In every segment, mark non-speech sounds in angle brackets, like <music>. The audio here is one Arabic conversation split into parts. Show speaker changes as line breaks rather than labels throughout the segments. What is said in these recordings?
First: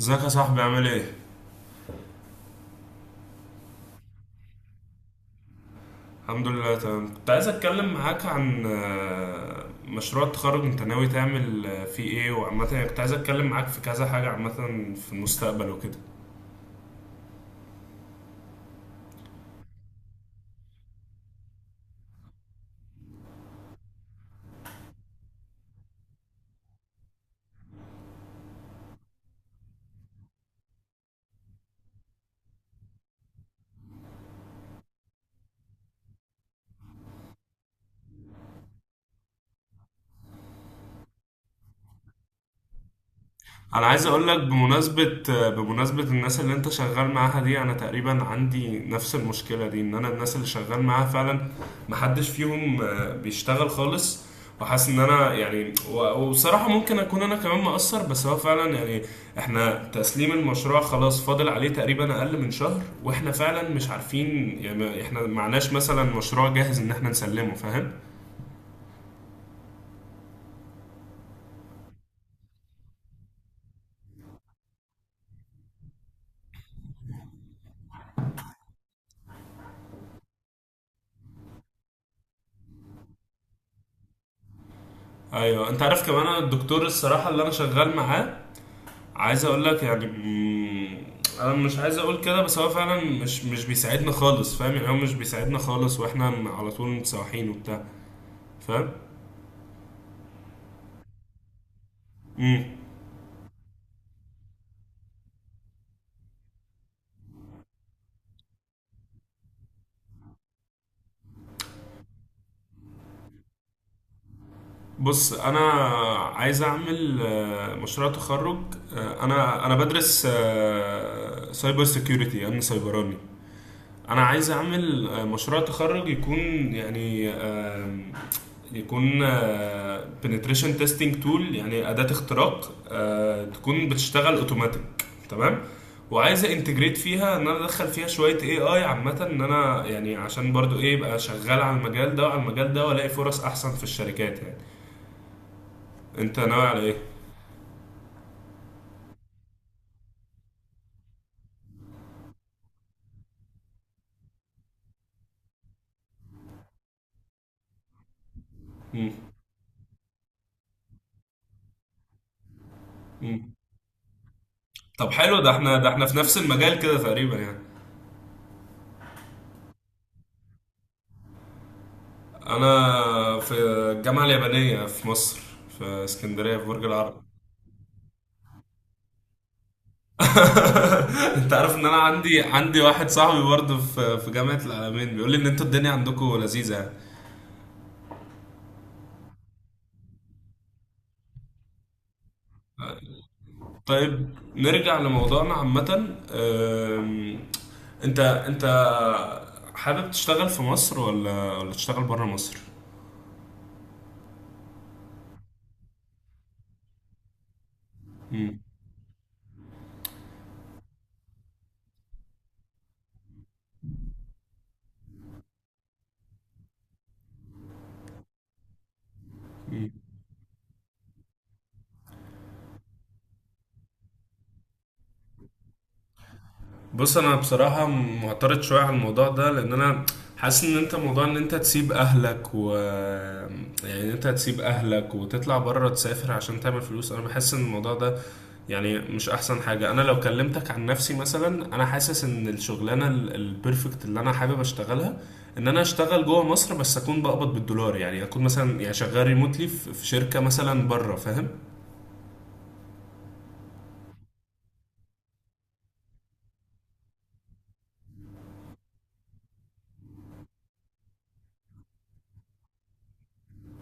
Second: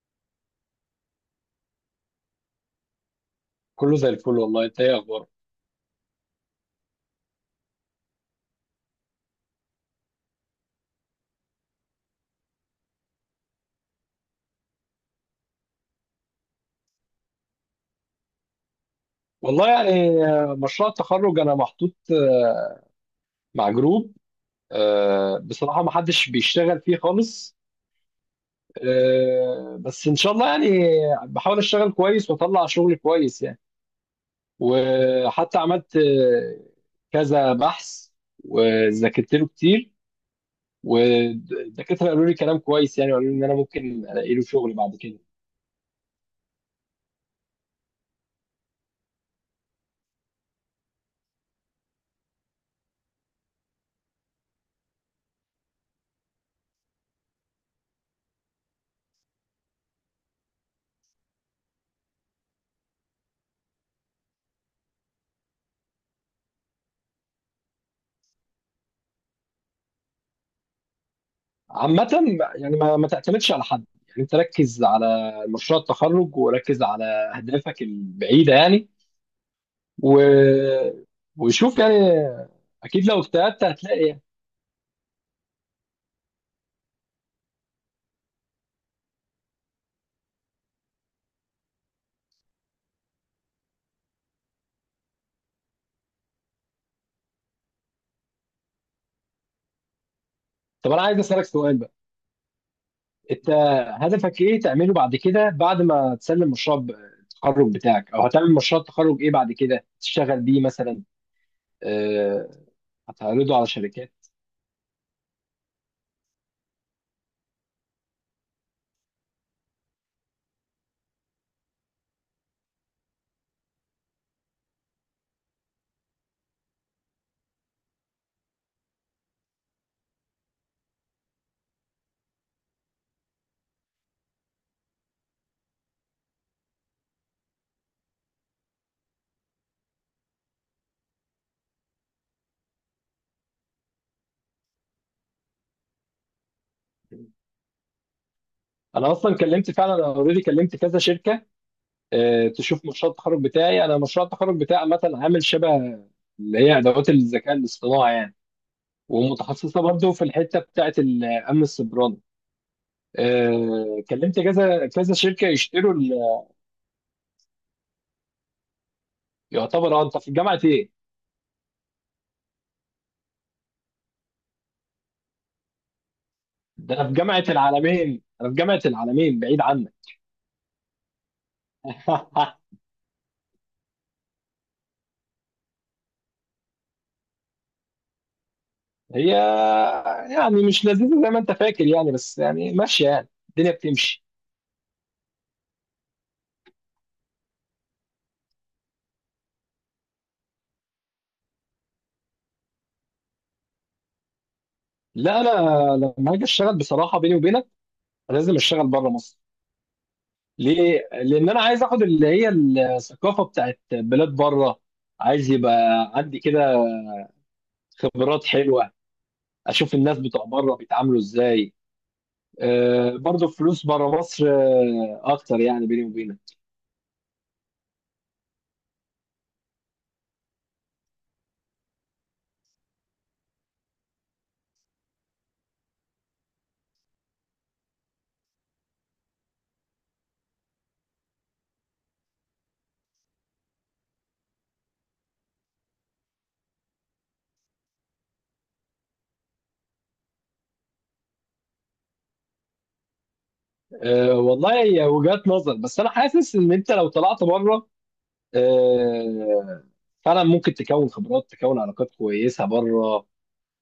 ازيك يا صاحبي؟ عامل ايه؟
كله زي الفل، والله انت ايه اخبارك؟
الحمد لله، تمام. كنت عايز اتكلم معاك عن مشروع التخرج. انت ناوي تعمل فيه ايه؟ وعامة يعني كنت عايز اتكلم معاك في كذا حاجة عامة في المستقبل وكده.
والله يعني، مشروع التخرج انا محطوط مع جروب. بصراحة ما حدش بيشتغل فيه خالص. بس ان شاء الله يعني بحاول اشتغل كويس واطلع شغل كويس يعني. وحتى عملت كذا بحث وذاكرت له كتير، والدكاترة قالوا لي كلام كويس يعني، وقالوا لي ان انا
انا
ممكن
عايز اقول
الاقي
لك
له شغل بعد كده.
بمناسبة، الناس اللي انت شغال معاها دي، انا تقريبا عندي نفس المشكلة دي، ان انا الناس اللي شغال معاها فعلا محدش فيهم بيشتغل خالص. وحاسس ان انا يعني وبصراحة ممكن اكون انا كمان مقصر، بس هو فعلا يعني احنا تسليم المشروع خلاص فاضل عليه تقريبا اقل من شهر، واحنا فعلا مش عارفين يعني احنا معناش مثلا مشروع جاهز ان احنا نسلمه، فاهم؟
عامة يعني ما تعتمدش على حد، يعني انت ركز على مشروع التخرج وركز على اهدافك البعيدة يعني، و... وشوف يعني، اكيد لو اجتهدت هتلاقي يعني.
ايوه. انت عارف كمان انا الدكتور الصراحة اللي انا شغال معاه، عايز اقول لك يعني انا مش عايز اقول كده، بس هو فعلا مش بيساعدنا خالص، فاهم؟ يعني هو مش بيساعدنا خالص، واحنا على طول متسوحين وبتاع، فاهم؟
طب انا عايز اسالك سؤال بقى،
امم
انت هدفك ايه تعمله بعد كده؟ بعد ما تسلم التخرج بتاعك، او هتعمل مشروع التخرج ايه بعد كده تشتغل بيه مثلا؟ آه، هتعرضه على شركات؟
بص، انا عايز اعمل مشروع تخرج. انا بدرس سايبر سيكيورتي، امن سيبراني. انا عايز اعمل مشروع تخرج يكون يعني يكون بنتريشن تيستنج تول، يعني اداه اختراق تكون بتشتغل اوتوماتيك، تمام. وعايز انتجريت فيها، ان انا ادخل فيها شويه اي عامه، ان انا يعني عشان برضو ايه يبقى شغال على المجال ده وعلى المجال ده والاقي فرص احسن في الشركات يعني. انت ناوي على ايه؟
انا اصلا كلمت، فعلا انا اوريدي كلمت كذا شركة تشوف مشروع التخرج بتاعي. انا مشروع التخرج بتاعي عامه عامل شبه اللي هي ادوات الذكاء الاصطناعي يعني،
مم.
ومتخصصه برضه في الحته بتاعه الامن السيبراني.
مم.
كلمت كذا
طب
كذا
حلو،
شركه
ده احنا ده
يشتروا
احنا في نفس المجال كده تقريبا يعني.
يعتبر. اه انت في جامعه ايه؟
انا في الجامعه اليابانيه في مصر، في اسكندريه، في برج
ده انا في
العرب.
جامعه العالمين، انا في جامعه العالمين بعيد عنك.
<laughs> انت عارف ان انا عندي
<laughs>
عندي واحد صاحبي برضه في في جامعه العالمين بيقول لي ان انتوا الدنيا عندكم لذيذه يعني.
هي يعني مش لذيذه زي ما انت فاكر يعني، بس يعني ماشيه، يعني الدنيا بتمشي.
طيب نرجع لموضوعنا عامه. أم، انت حابب تشتغل في مصر ولا تشتغل بره مصر؟
لا انا لما هاجي اشتغل بصراحه بيني وبينك لازم اشتغل بره مصر. ليه؟ لأن أنا عايز آخد اللي هي الثقافة بتاعت بلاد بره، عايز يبقى عندي كده خبرات حلوة،
مم.
أشوف الناس بتوع بره بيتعاملوا إزاي. أه برضه فلوس بره مصر أه أكتر يعني، بيني وبينك.
بص، انا بصراحة معترض شوية على الموضوع ده، لان انا حاسس ان انت موضوع ان انت تسيب اهلك، و... يعني إن انت تسيب اهلك وتطلع بره، تسافر عشان تعمل فلوس، انا بحس ان الموضوع ده يعني مش احسن حاجة. انا لو كلمتك عن نفسي مثلا، انا حاسس ان الشغلانة البرفكت اللي انا حابب اشتغلها ان انا اشتغل جوه مصر، بس اكون بقبض بالدولار، يعني اكون مثلا يعني شغال ريموتلي في في شركة مثلا بره، فاهم؟
أه والله هي وجهات نظر، بس أنا حاسس إن أنت لو طلعت بره، أه، فعلا ممكن تكون خبرات، تكون علاقات كويسة بره.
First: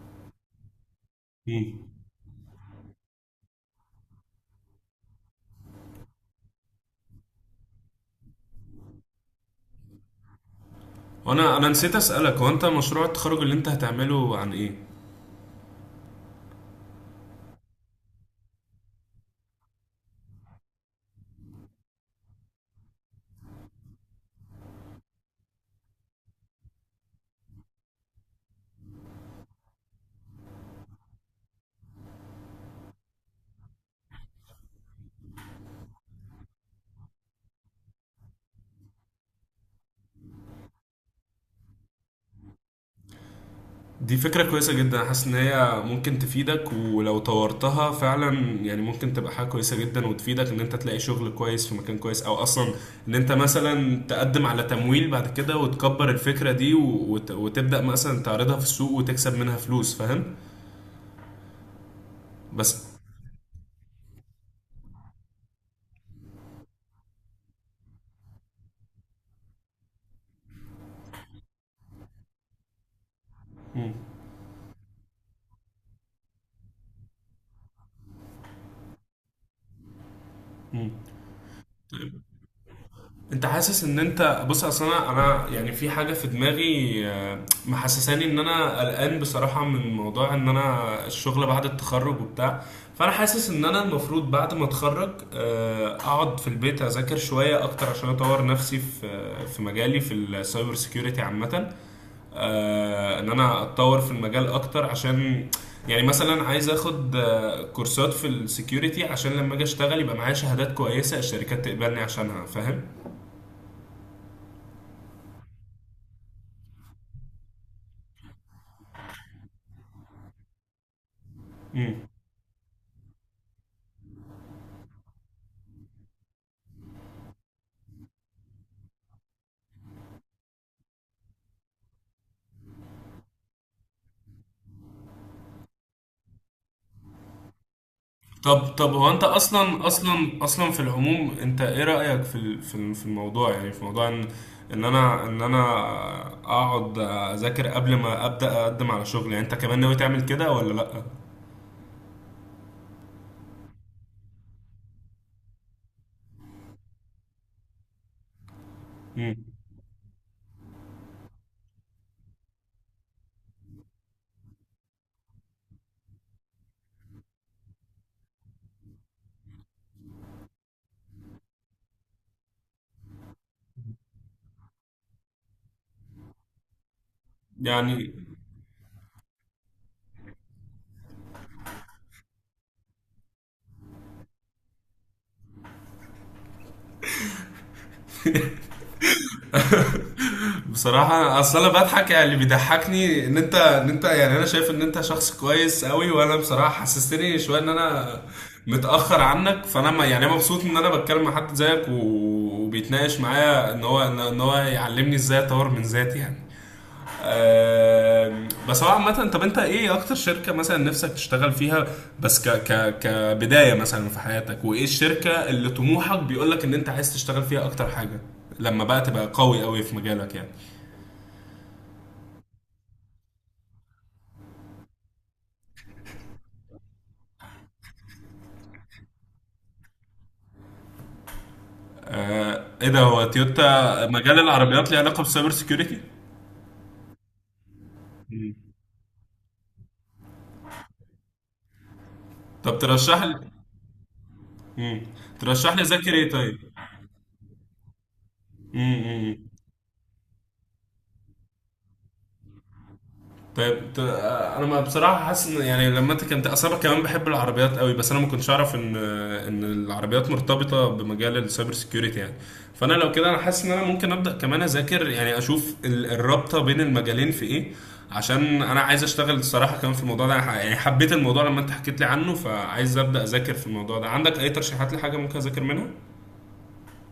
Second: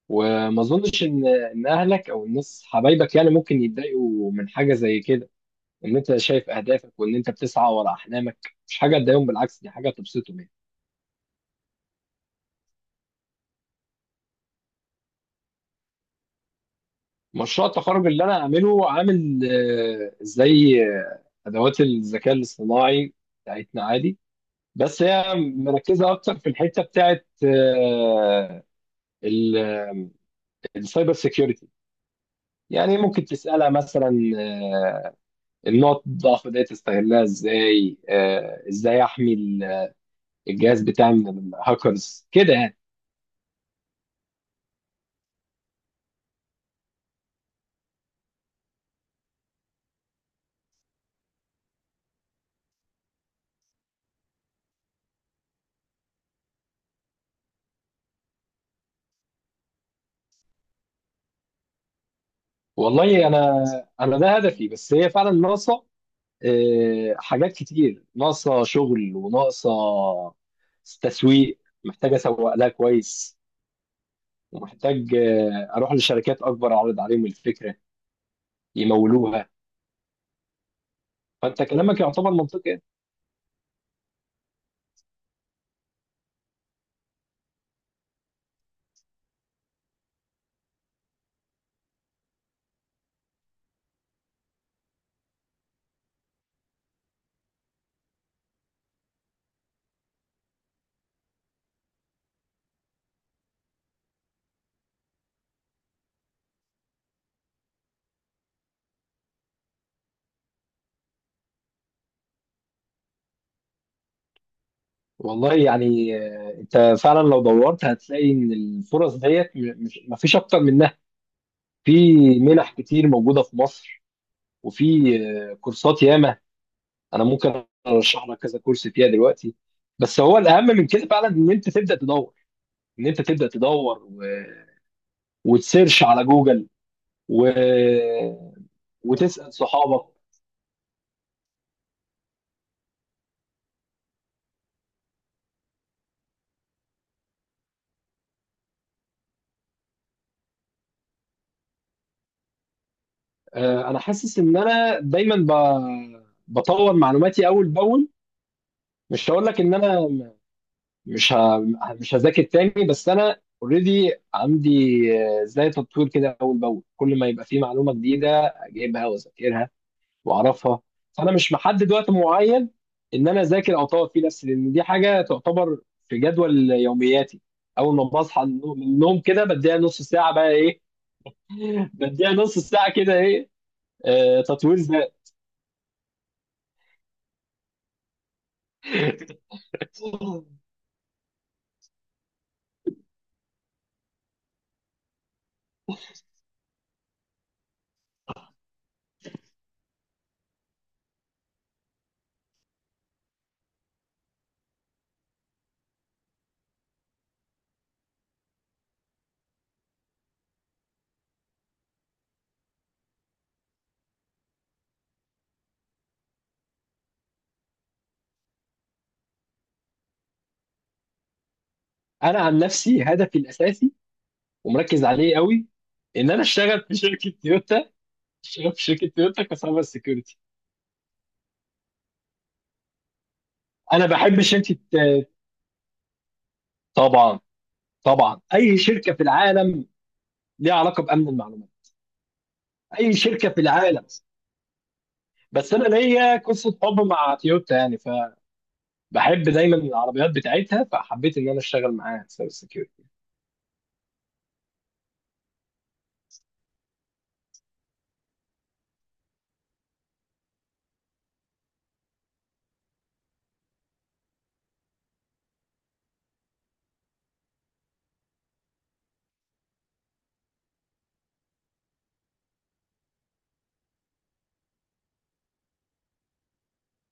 وما أظنش إن
مم.
أهلك أو الناس حبايبك يعني ممكن يتضايقوا من حاجة زي كده. ان انت شايف اهدافك وان انت بتسعى ورا احلامك مش حاجه تضايقهم، بالعكس دي حاجه تبسطهم يعني.
وانا نسيت اسالك، هو انت مشروع التخرج اللي انت هتعمله عن ايه؟
مشروع التخرج اللي انا عامله عامل زي ادوات الذكاء الاصطناعي بتاعتنا عادي، بس هي مركزه اكتر في الحته بتاعت ال- السايبر سيكيورتي. يعني ممكن تسالها مثلا آه، النقط الضعف دي تستغلها ازاي، ازاي احمي الجهاز بتاعي من الهاكرز كده يعني.
دي فكرة كويسة جدا. حاسس ان هي ممكن تفيدك، ولو طورتها فعلا يعني ممكن تبقى حاجة كويسة جدا، وتفيدك ان انت تلاقي شغل كويس في مكان كويس، او اصلا ان انت مثلا تقدم على تمويل بعد كده وتكبر الفكرة دي وتبدأ مثلا تعرضها في السوق وتكسب منها فلوس، فاهم؟ بس...
والله انا، ده هدفي، بس هي فعلا ناقصه حاجات كتير، ناقصه شغل وناقصه تسويق، محتاج اسوق لها كويس،
مم.
ومحتاج اروح لشركات اكبر اعرض عليهم الفكره يمولوها.
مم.
فانت كلامك يعتبر منطقي.
انت حاسس ان انت... بص، اصل انا، يعني في حاجه في دماغي محسساني ان انا قلقان بصراحه من موضوع ان انا الشغل بعد التخرج وبتاع. فانا حاسس ان انا المفروض بعد ما اتخرج اقعد في البيت اذاكر شويه اكتر عشان اطور نفسي في في مجالي، في السايبر سيكيورتي عامه. ان انا اتطور في المجال اكتر، عشان يعني مثلا عايز اخد كورسات في السكيورتي عشان لما اجي اشتغل يبقى معايا شهادات كويسه الشركات تقبلني عشانها، فاهم؟
والله يعني انت فعلا لو دورت هتلاقي ان الفرص ديت مش مفيش اكتر منها.
مم.
في منح كتير موجوده في مصر، وفي كورسات ياما، انا ممكن ارشح لك كذا كورس فيها دلوقتي. بس هو الاهم من كده فعلا ان انت تبدا تدور، ان انت تبدا تدور وتسيرش على جوجل و...
طب هو انت
وتسال
اصلا
صحابك.
اصلا اصلا في العموم، انت ايه رأيك في في في الموضوع يعني؟ في موضوع ان ان انا ان انا اقعد اذاكر قبل ما ابدا اقدم على شغل، يعني انت كمان ناوي تعمل كده ولا لا؟
انا حاسس ان انا دايما بطور معلوماتي اول باول. مش
امم
هقول لك ان مش ه... مش هذاكر تاني، بس انا اوريدي عندي زي تطوير كده اول باول، كل ما يبقى في معلومه جديده اجيبها واذاكرها واعرفها. فانا مش محدد وقت معين ان انا اذاكر او اطور فيه نفسي، لان دي حاجه تعتبر في جدول يومياتي. اول ما
يعني
بصحى من النوم كده بديها نص ساعه بقى ايه، <laughs> بديها نص ساعه كده ايه، آه تطوير ذات.
بصراحة، اصل انا بضحك، يعني اللي بيضحكني ان انت ان انت يعني انا شايف ان انت شخص كويس قوي، وانا بصراحة حسستني شوية ان انا متأخر عنك، فانا ما يعني مبسوط ان انا بتكلم مع حد زيك، وبيتناقش معايا ان هو، إن هو يعلمني ازاي اطور من ذاتي يعني. بس هو عامة، طب انت ايه اكتر شركة مثلا نفسك تشتغل فيها بس ك ك كبداية مثلا في حياتك؟ وايه الشركة اللي طموحك بيقولك ان انت عايز تشتغل فيها اكتر حاجة، لما بقى تبقى قوي في مجالك يعني؟
انا عن نفسي هدفي الاساسي، ومركز عليه قوي، ان انا اشتغل في شركه تويوتا، اشتغل في شركه تويوتا كسايبر سيكيورتي.
ايه ده، هو
انا
تويوتا مجال
بحب شركه
العربيات ليه علاقة بالسايبر سيكيورتي؟
طبعا، طبعا اي شركه في العالم ليها علاقه بامن المعلومات،
طب
اي
ترشح لي.
شركه في العالم.
مم.
بس
ترشح لي
انا
اذاكر ايه
ليا
طيب؟
قصه حب مع تويوتا يعني،
مم.
فبحب
مم.
دايما العربيات بتاعتها، فحبيت ان انا اشتغل معاها سايبر سكيورتي.
طيب انا ما بصراحه حاسس ان يعني لما انت كنت اصلا كمان بحب العربيات قوي، بس انا ما كنتش اعرف ان ان العربيات مرتبطه بمجال السايبر سيكيورتي يعني. فانا لو كده انا حاسس ان انا ممكن ابدا كمان اذاكر، يعني اشوف الرابطه بين المجالين في ايه، عشان انا عايز اشتغل الصراحه كمان في الموضوع ده. أنا يعني حبيت الموضوع لما انت حكيت لي عنه، فعايز ابدا اذاكر في الموضوع ده. عندك اي ترشيحات لحاجه ممكن اذاكر منها؟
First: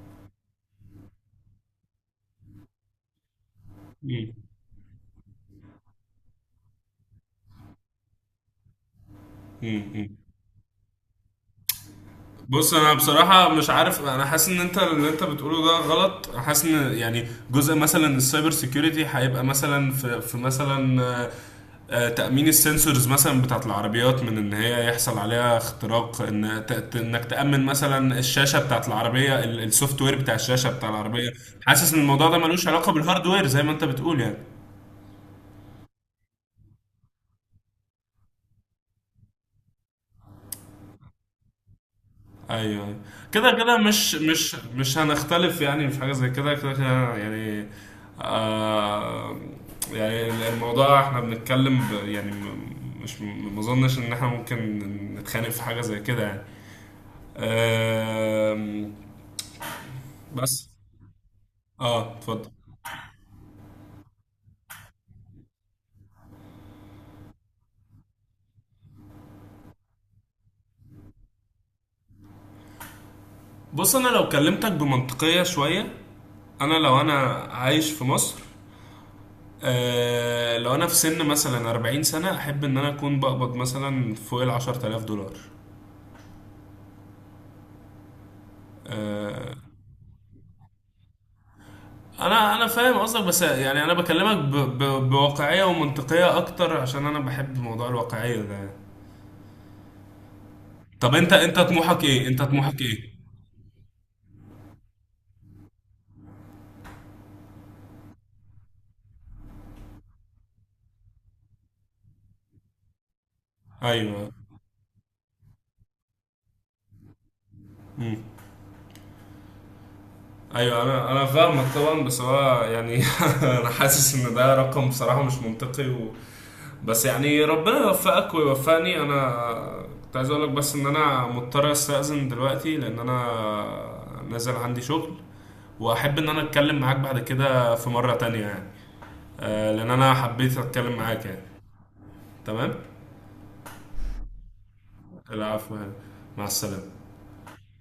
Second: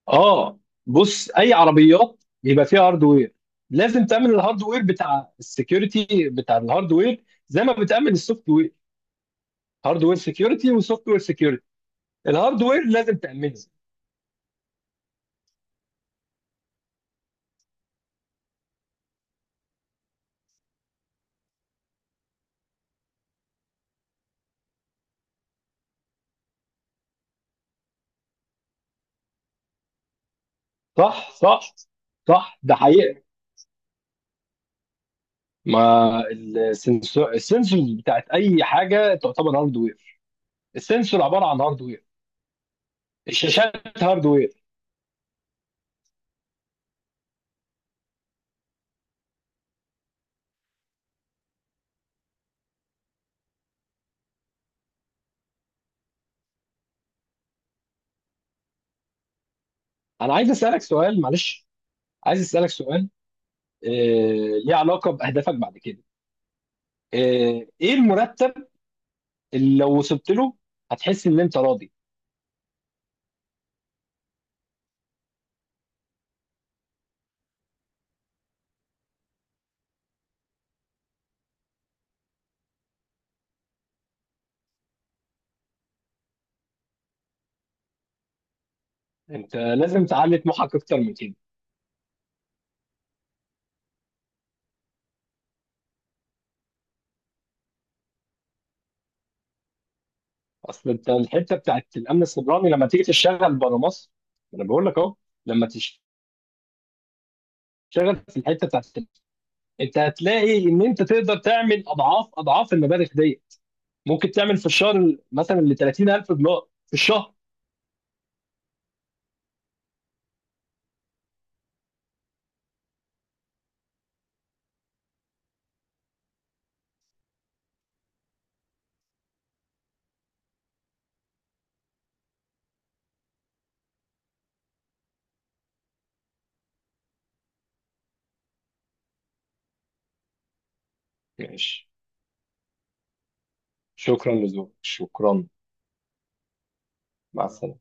اه بص، اي عربيات بيبقى فيها هاردوير لازم تامن
امم.
الهاردوير، بتاع السكيورتي بتاع الهاردوير زي ما بتامن السوفت وير.
امم.
هاردوير سكيورتي وسوفت وير سكيورتي،
بص،
الهاردوير
انا
لازم
بصراحه
تامنه.
مش عارف، انا حاسس ان انت اللي انت بتقوله ده غلط. أنا حاسس ان يعني جزء مثلا السايبر سيكيورتي هيبقى مثلا في، في مثلا تامين السنسورز مثلا بتاعت العربيات من ان هي يحصل عليها اختراق، ان انك تامن مثلا الشاشه بتاعت العربيه، السوفت وير بتاع الشاشه بتاع العربيه.
صح صح
حاسس ان الموضوع ده
صح
ملوش
ده
علاقه
حقيقه.
بالهاردوير زي ما انت بتقول يعني.
ما السنسور، السنسورز بتاعت اي حاجه تعتبر هاردوير، السنسور عباره عن هاردوير،
ايوه، أيوة. كده كده
الشاشات
مش
هاردوير.
مش مش هنختلف يعني في حاجه زي كده، كده كده يعني. آه، يعني الموضوع احنا بنتكلم يعني مش ما اظنش ان احنا ممكن نتخانق في حاجه زي كده يعني. آم،
انا عايز
بس...
اسالك سؤال، معلش،
اه،
عايز
اتفضل.
اسالك سؤال آه، ليه علاقه باهدافك بعد كده. ايه المرتب اللي لو وصلت له هتحس ان انت راضي؟
بص، انا لو كلمتك بمنطقيه شويه، انا لو انا عايش في مصر، آه لو انا في سن مثلا 40 سنة، احب ان انا اكون بقبض مثلا فوق ال $10,000. آه،
انت لازم تعلي طموحك اكتر من كده.
انا فاهم قصدك، بس يعني انا بكلمك ب... ب... بواقعيه ومنطقيه اكتر، عشان انا بحب موضوع الواقعيه ده يعني.
اصل انت
طب انت
الحته
انت
بتاعت
طموحك
الامن
ايه، انت
السيبراني
طموحك
لما تيجي
ايه؟
تشتغل بره مصر، انا بقول لك اهو، لما تشتغل في الحته بتاعت، انت هتلاقي ان انت تقدر تعمل اضعاف اضعاف المبالغ دي،
ايوه.
ممكن تعمل في الشهر مثلا ل 30,000 دولار في الشهر.
امم. ايوه، انا فاهمك طبعا، بس هو يعني <laughs> انا حاسس ان ده رقم بصراحه مش منطقي و... بس يعني ربنا يوفقك ويوفقني. انا كنت عايز اقول لك بس ان انا مضطر استاذن دلوقتي، لان انا نازل عندي شغل. واحب ان انا اتكلم معاك بعد كده في مره تانية يعني، لان انا حبيت اتكلم معاك يعني.
ماشي،
تمام.
شكرا لذوقك، شكرا،
العفو يعني. مع السلامه.
مع السلامه.